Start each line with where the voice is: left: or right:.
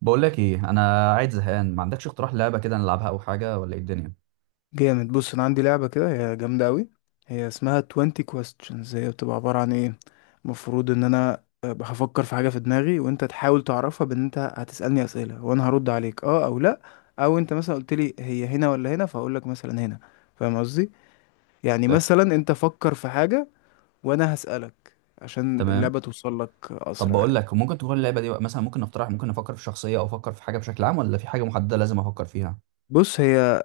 right: بقول لك ايه، انا قاعد زهقان، ما عندكش اقتراح لعبه كده نلعبها او حاجه؟ ولا ايه الدنيا؟
left: جامد. بص انا عندي لعبه كده، هي جامده قوي. هي اسمها 20 questions. هي بتبقى عباره عن ايه؟ المفروض ان انا هفكر في حاجه في دماغي وانت تحاول تعرفها، بان انت هتسالني اسئله وانا هرد عليك اه او لا. او انت مثلا قلت لي هي هنا ولا هنا، فاقول لك مثلا هنا. فاهم قصدي؟ يعني
right: فاهم.
left: مثلا انت فكر في حاجه وانا هسالك، عشان
right: تمام.
left: اللعبه توصل لك
right: طب
left: اسرع
right: بقول
left: يعني.
right: لك، ممكن تكون اللعبه دي بقى مثلا، ممكن نقترح، ممكن نفكر في شخصيه، او افكر في حاجه بشكل عام، ولا في حاجه محدده لازم افكر فيها؟
left: بص، هي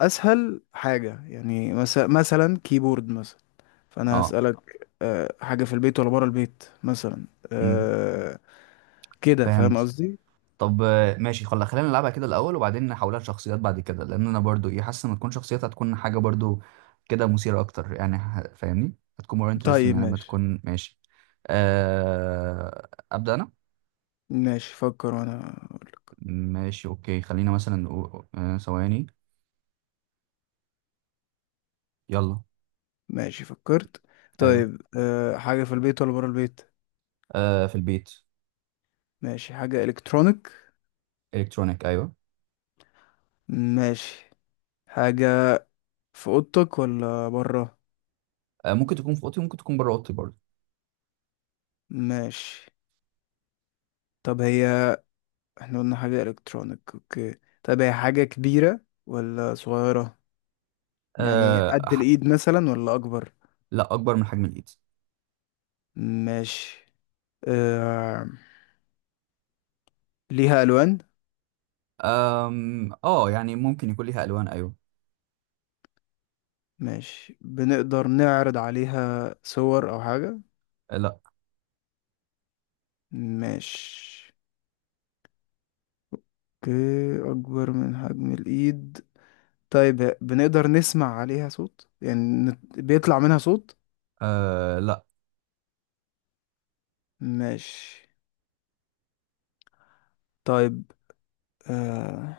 left: اسهل حاجه، يعني مثلا كيبورد مثلا. فانا
right: اه.
left: هسألك حاجة في البيت ولا بره البيت مثلا
right: امم
left: كده. فاهم
right: فهمت.
left: قصدي؟
right: طب ماشي، خلينا نلعبها كده الاول، وبعدين نحولها لشخصيات بعد كده، لان انا برضو ايه، حاسس ان تكون شخصيات هتكون حاجه برضو كده مثيره اكتر يعني. فاهمني؟ هتكون more interesting
left: طيب
right: يعني، لما
left: ماشي.
right: تكون ماشي. ابدا انا.
left: ماشي فكر وانا أقول.
right: ماشي اوكي، خلينا مثلا ثواني. يلا.
left: ماشي فكرت.
right: ايوه.
left: طيب حاجة في البيت ولا بره البيت؟
right: آه في البيت.
left: ماشي. حاجة الكترونيك.
right: الكترونيك ايوه.
left: ماشي. حاجة في اوضتك ولا بره؟
right: آه ممكن تكون في اوضتي، ممكن تكون بره اوضتي برضه.
left: ماشي. طب هي، احنا قلنا حاجة الكترونيك اوكي. طب هي حاجة كبيرة ولا صغيرة؟ يعني
right: آه
left: قد
right: ح-
left: الايد مثلا ولا اكبر؟
right: لا، اكبر من حجم الايد.
left: ماشي. أه، ليها ألوان؟
right: اه يعني ممكن يكون ليها الوان ايوه.
left: ماشي. بنقدر نعرض عليها صور أو حاجة؟
right: لا.
left: ماشي. اوكي، أكبر من حجم الإيد. طيب بنقدر نسمع عليها صوت يعني؟ بيطلع منها صوت؟
right: آه لا.
left: ماشي. طيب آه...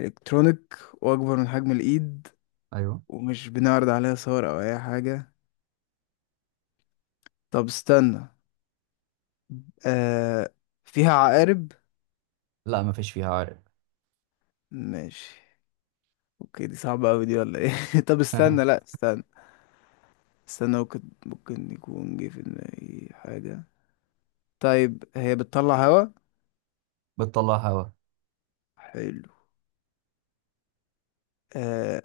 left: إلكترونيك وأكبر من حجم الإيد
right: ايوه.
left: ومش بنعرض عليها صور أو أي حاجة. طب استنى آه... فيها عقارب؟
right: لا ما فيش فيها عارق.
left: ماشي. اوكي دي صعبة أوي دي ولا ايه؟ طب استنى، لأ، استنى استنى. ممكن يكون جه في دماغي حاجة. طيب هي بتطلع هوا؟
right: بتطلع هوا.
left: حلو. آه،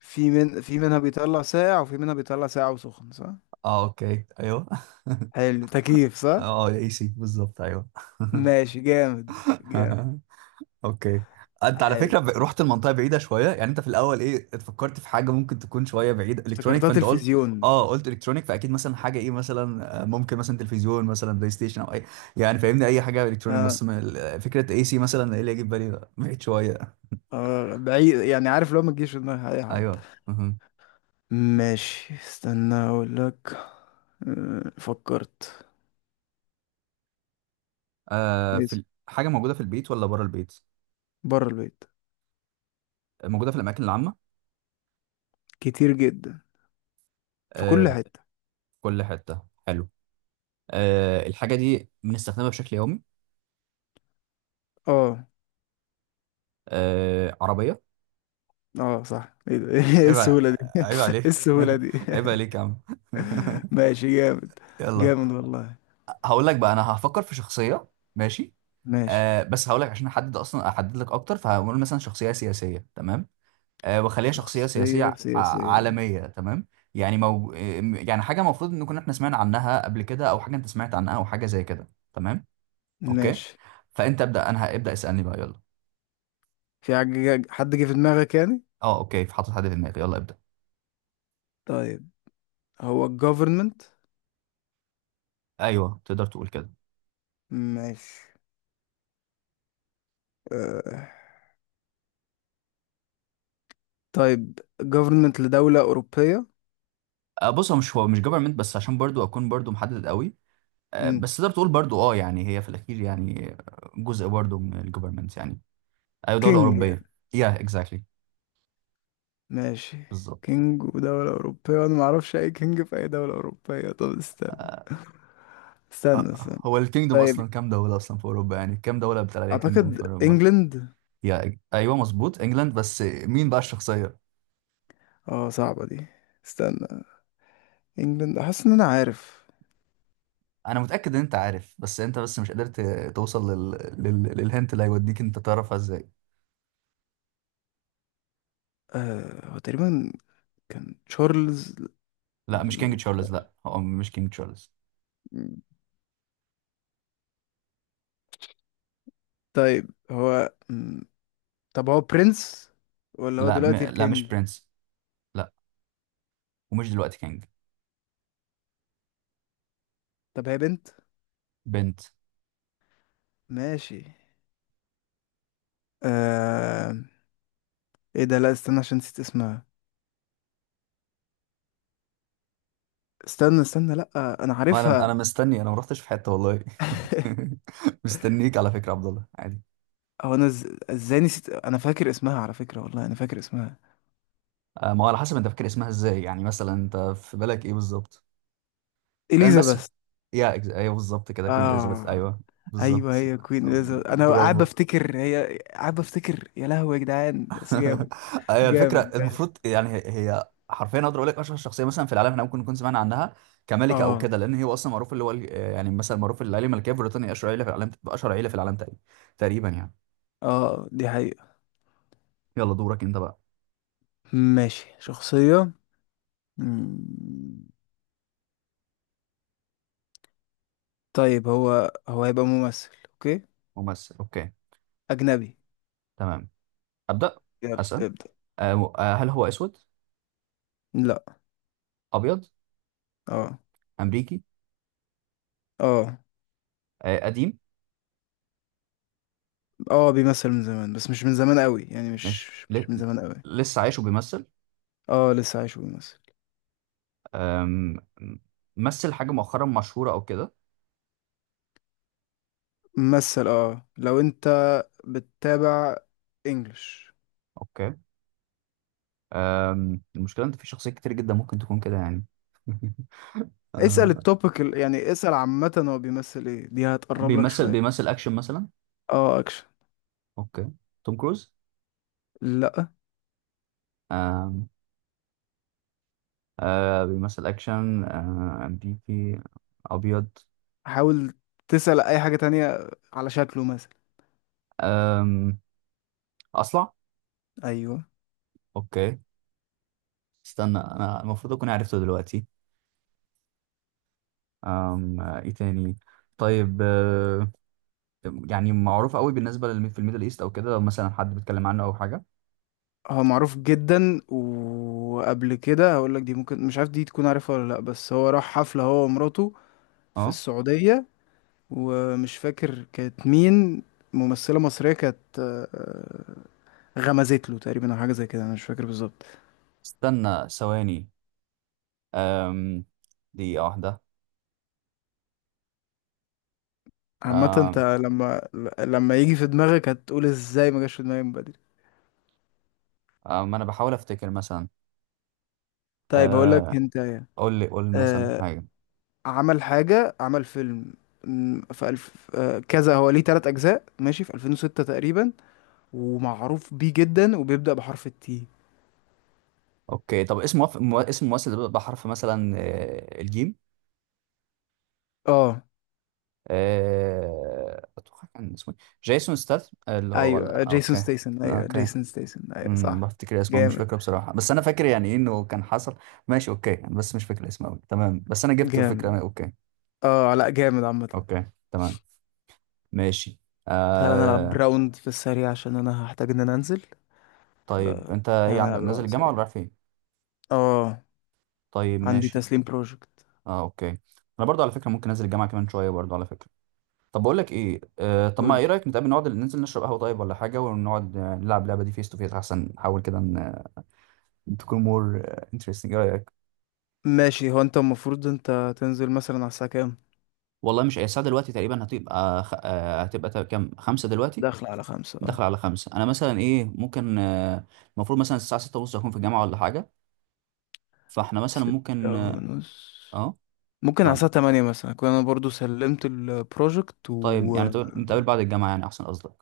left: في منها بيطلع ساقع وفي منها بيطلع ساقع وسخن، صح؟
right: اه اوكي ايوه.
left: حلو، تكييف صح.
right: اه اي سي بالظبط ايوه.
left: ماشي، جامد.
right: اوكي. انت على
left: حلو.
right: فكره رحت المنطقه بعيده شويه يعني. انت في الاول ايه اتفكرت في حاجه ممكن تكون شويه بعيده؟ الكترونيك،
left: افتكرتها
right: فانت قلت.
left: تلفزيون.
right: اه قلت الكترونيك، فاكيد مثلا حاجه ايه، مثلا ممكن مثلا تلفزيون، مثلا بلاي ستيشن، او اي. يعني فاهمني، اي حاجه الكترونيك.
left: اه.
right: بس من فكره اي سي مثلا، ايه اللي يجي في بالي ده؟ بعيد شويه.
left: اه، بعيد يعني، عارف لو ما تجيش في دماغ اي حد.
right: ايوه مهم.
left: ماشي استنى اقول لك. آه، فكرت.
right: آه في
left: يس،
right: حاجه موجوده في البيت ولا بره البيت؟
left: بره البيت.
right: موجوده في الاماكن العامه؟
left: كتير جدا، في
right: آه
left: كل
right: في
left: حتة.
right: كل حته. حلو. آه الحاجه دي بنستخدمها بشكل يومي؟
left: اه.
right: آه عربيه.
left: اه صح. ايه ده؟ ايه
right: عيب ع-
left: السهولة دي؟ ايه
right: عيب عليك.
left: السهولة دي؟
right: عيب عليك يا عم.
left: ماشي جامد.
right: يلا.
left: جامد والله.
right: هقول لك بقى، انا هفكر في شخصيه. ماشي.
left: ماشي
right: آه بس هقول لك، عشان احدد، اصلا احدد لك اكتر، فهقول مثلا شخصيه سياسيه. تمام. آه وخليها شخصيه سياسيه
left: شخصية سياسية.
right: عالميه. تمام. يعني يعني حاجه المفروض ان كنا احنا سمعنا عنها قبل كده، او حاجه انت سمعت عنها، او حاجه زي كده. تمام. اوكي.
left: ماشي.
right: فانت ابدا، انا هبدا اسالني بقى، يلا.
left: في حاجة حد جه في دماغك يعني؟
right: اه اوكي، في حاطط حد في دماغي، يلا ابدا.
left: طيب هو الجوفرمنت؟
right: ايوه تقدر تقول كده.
left: ماشي. آه. طيب جوفرمنت لدولة أوروبية؟
right: آه، بص هو مش جفرمنت، بس عشان برضو اكون برضو محدد قوي.
left: مم.
right: بس تقدر تقول برضو اه، يعني هي في الاخير يعني جزء برضو من الجوفرمنت يعني. ايوه دوله
left: كينج يعني؟
right: اوروبيه. يا اكزاكتلي.
left: ماشي.
right: بالظبط.
left: كينج ودولة أوروبية، وأنا معرفش أي كينج في أي دولة أوروبية. طب استنى
right: آه،
left: استنى استنى.
right: هو الكينجدوم اصلا
left: طيب
right: كام دوله اصلا في اوروبا؟ يعني كام دوله بتاع عليها كينجدوم في
left: أعتقد
right: اوروبا؟
left: إنجلند.
right: يا ايوه مظبوط انجلاند، بس مين بقى الشخصيه؟
left: اه، صعبة دي، استنى. انجلاند، حاسس ان انا عارف.
right: انا متاكد ان انت عارف، بس انت مش قدرت توصل للهنت اللي هيوديك انت تعرفها ازاي.
left: آه، هو تقريبا كان تشارلز.
right: لا مش كينج
left: ال-
right: تشارلز، لا هو مش كينج تشارلز.
left: طيب هو م، طب هو برنس ولا هو دلوقتي
right: لا
left: الكينج؟
right: مش برنس. لا. ومش دلوقتي كينج.
left: طب هي بنت؟
right: بنت.
left: ماشي. آه، ايه ده، لا استنى، عشان نسيت اسمها. استنى لا، انا
right: ما انا
left: عارفها.
right: انا مستني، انا ما رحتش في حته والله. مستنيك على فكره يا عبد الله عادي.
left: هو انا ازاي نسيت؟ انا فاكر اسمها على فكرة، والله انا فاكر اسمها.
right: ما هو على حسب انت فاكر اسمها ازاي، يعني مثلا انت في بالك ايه بالظبط؟ لان بس.
left: اليزابيث.
right: ايوه بالظبط كده، كوين اليزابيث،
left: اه
right: ايوه
left: ايوه،
right: بالظبط.
left: هي كوين اليزابيث. انا قاعد
right: برافو.
left: بفتكر، هي قاعد بفتكر، يا لهوي يا جدعان، بس جامد.
right: ايوه الفكره
left: جامد. ماشي.
right: المفروض، يعني هي حرفيا اقدر اقول لك اشهر شخصيه مثلا في العالم احنا ممكن نكون سمعنا عنها، كملكه او
left: اه.
right: كده، لان هي اصلا معروف اللي هو يعني مثلا معروف العيله الملكيه في بريطانيا اشهر عيله في العالم، اشهر عيله في العالم تقريبا. تقريبا يعني.
left: اه دي حقيقة.
right: يلا دورك انت بقى.
left: ماشي شخصية. مم. طيب هو هيبقى ممثل، اوكي.
right: ممثل اوكي.
left: اجنبي.
right: تمام. أبدأ.
left: يلا
right: أسأل.
left: ابدأ.
right: هل هو أسود؟
left: لا.
right: أبيض؟
left: اه.
right: أمريكي؟
left: اه.
right: قديم؟
left: اه، بيمثل من زمان بس مش من زمان قوي، يعني مش
right: ماشي.
left: مش من زمان قوي.
right: لسه عايش وبيمثل؟
left: اه، لسه عايش وبيمثل.
right: آم، مثل حاجة مؤخرا مشهورة أو كده؟
left: ممثل. اه، لو انت بتتابع انجلش.
right: أوكي. المشكلة إن في شخصيات كتير جدا ممكن تكون كده يعني.
left: اسأل
right: آه،
left: التوبيك يعني اسأل عامة هو بيمثل ايه، دي هتقرب لك
right: بيمثل
left: شوية.
right: بيمثل أكشن مثلا؟
left: اه، اكشن.
right: أوكي. توم كروز؟
left: لا،
right: آم، آه، بيمثل أكشن، أمريكي، أبيض.
left: حاول تسأل اي حاجة تانية على شكله مثلا.
right: آم، أصلع؟
left: ايوه.
right: أوكي. استنى أنا المفروض أكون عرفته دلوقتي. أم آه، ايه تاني؟ طيب يعني معروف قوي بالنسبه للمي في الميدل ايست او كده، لو مثلا حد بيتكلم عنه او حاجه؟
left: هو معروف جدا، وقبل كده هقول لك دي ممكن مش عارف دي تكون عارفها ولا لا، بس هو راح حفلة هو ومراته في
right: اه
left: السعودية، ومش فاكر كانت مين، ممثلة مصرية كانت غمزت له تقريبا او حاجة زي كده، انا مش فاكر بالظبط.
right: استنى ثواني. أم، دقيقه واحده.
left: عامة انت
right: أم،
left: لما لما يجي في دماغك هتقول ازاي ما جاش في دماغي من بدري.
right: أم، انا بحاول افتكر مثلا.
left: طيب هقول لك،
right: أه،
left: انت
right: قول لي، مثلا حاجه.
left: عمل حاجة، عمل فيلم في ألف كذا، هو ليه تلات أجزاء ماشي، في 2006 تقريبا، ومعروف بيه جدا، وبيبدأ بحرف التي.
right: اوكي، طب اسم اسم الممثل ده بيبدأ بحرف مثلا الجيم؟
left: اه
right: اتوقع كان اسمه إيه؟ جيسون ستاثام اللي هو،
left: ايوه،
right: ولا
left: جيسون
right: اوكي.
left: ستيسن، ايوه
right: اوكي.
left: جيسون ستيسن، ايوه صح.
right: بفتكر اسمه، مش
left: جامد.
right: فاكره بصراحه، بس انا فاكر يعني ايه انه كان حصل. ماشي اوكي، أنا بس مش فاكر اسمه قوي تمام، بس انا جبت
left: جامد.
right: الفكره، اوكي.
left: اه لا، جامد عامة.
right: اوكي. تمام. ماشي.
left: تعالى نلعب
right: آه
left: راوند في السريع عشان انا هحتاج ان انا انزل. ف،
right: طيب انت ايه
left: تعالى
right: عندك،
left: نلعب
right: نازل
left: راوند
right: الجامعه ولا
left: سريع.
right: رايح فين؟
left: اه
right: طيب
left: عندي
right: ماشي.
left: تسليم بروجكت.
right: اه اوكي. انا برضو على فكره ممكن انزل الجامعه كمان شويه برضو على فكره. طب بقول لك ايه، طب ما
left: قول.
right: ايه رايك نتقابل نقعد ننزل نشرب قهوه طيب، ولا حاجه، ونقعد نلعب اللعبه دي فيس تو فيس؟ احسن، نحاول كده ان تكون مور انترستنج. ايه رايك؟
left: ماشي. هو انت المفروض انت تنزل مثلا على الساعة كام؟
right: والله مش الساعه دلوقتي تقريبا، هتبقى خ... آه، هتبقى تا- كام؟ 5 دلوقتي؟
left: داخل على 5
right: داخل
left: اه.
right: على 5. أنا مثلا إيه ممكن المفروض مثلا الساعة 6:30 أكون في الجامعة ولا حاجة، فإحنا مثلا
left: ستة
right: ممكن أه
left: ونص
right: آه،
left: ممكن على
right: فاهم؟
left: الساعة 8 مثلا أكون أنا برضو سلمت البروجكت
right: طيب يعني
left: وماشي.
right: نتقابل بعد الجامعة يعني، أحسن قصدك.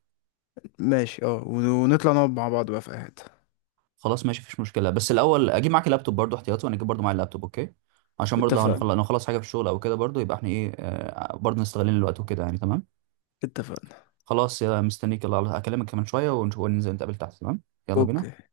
left: اه، ونطلع نقعد مع بعض بقى في قعدة.
right: خلاص ماشي، مفيش مشكلة، بس الأول أجيب معاك اللابتوب برضو احتياطي، وأنا أجيب برضو معايا اللابتوب أوكي. عشان برضو لو هنخلص،
left: اتفقنا.
right: لو نخلص حاجة في الشغل أو كده، برضو يبقى إحنا إيه برضو نستغلين الوقت وكده يعني. تمام.
left: اتفقنا.
right: خلاص يا مستنيك، يلا أكلمك كمان شوية ونشوف وننزل نتقابل تحت. تمام. يلا
left: اوكي
right: بينا.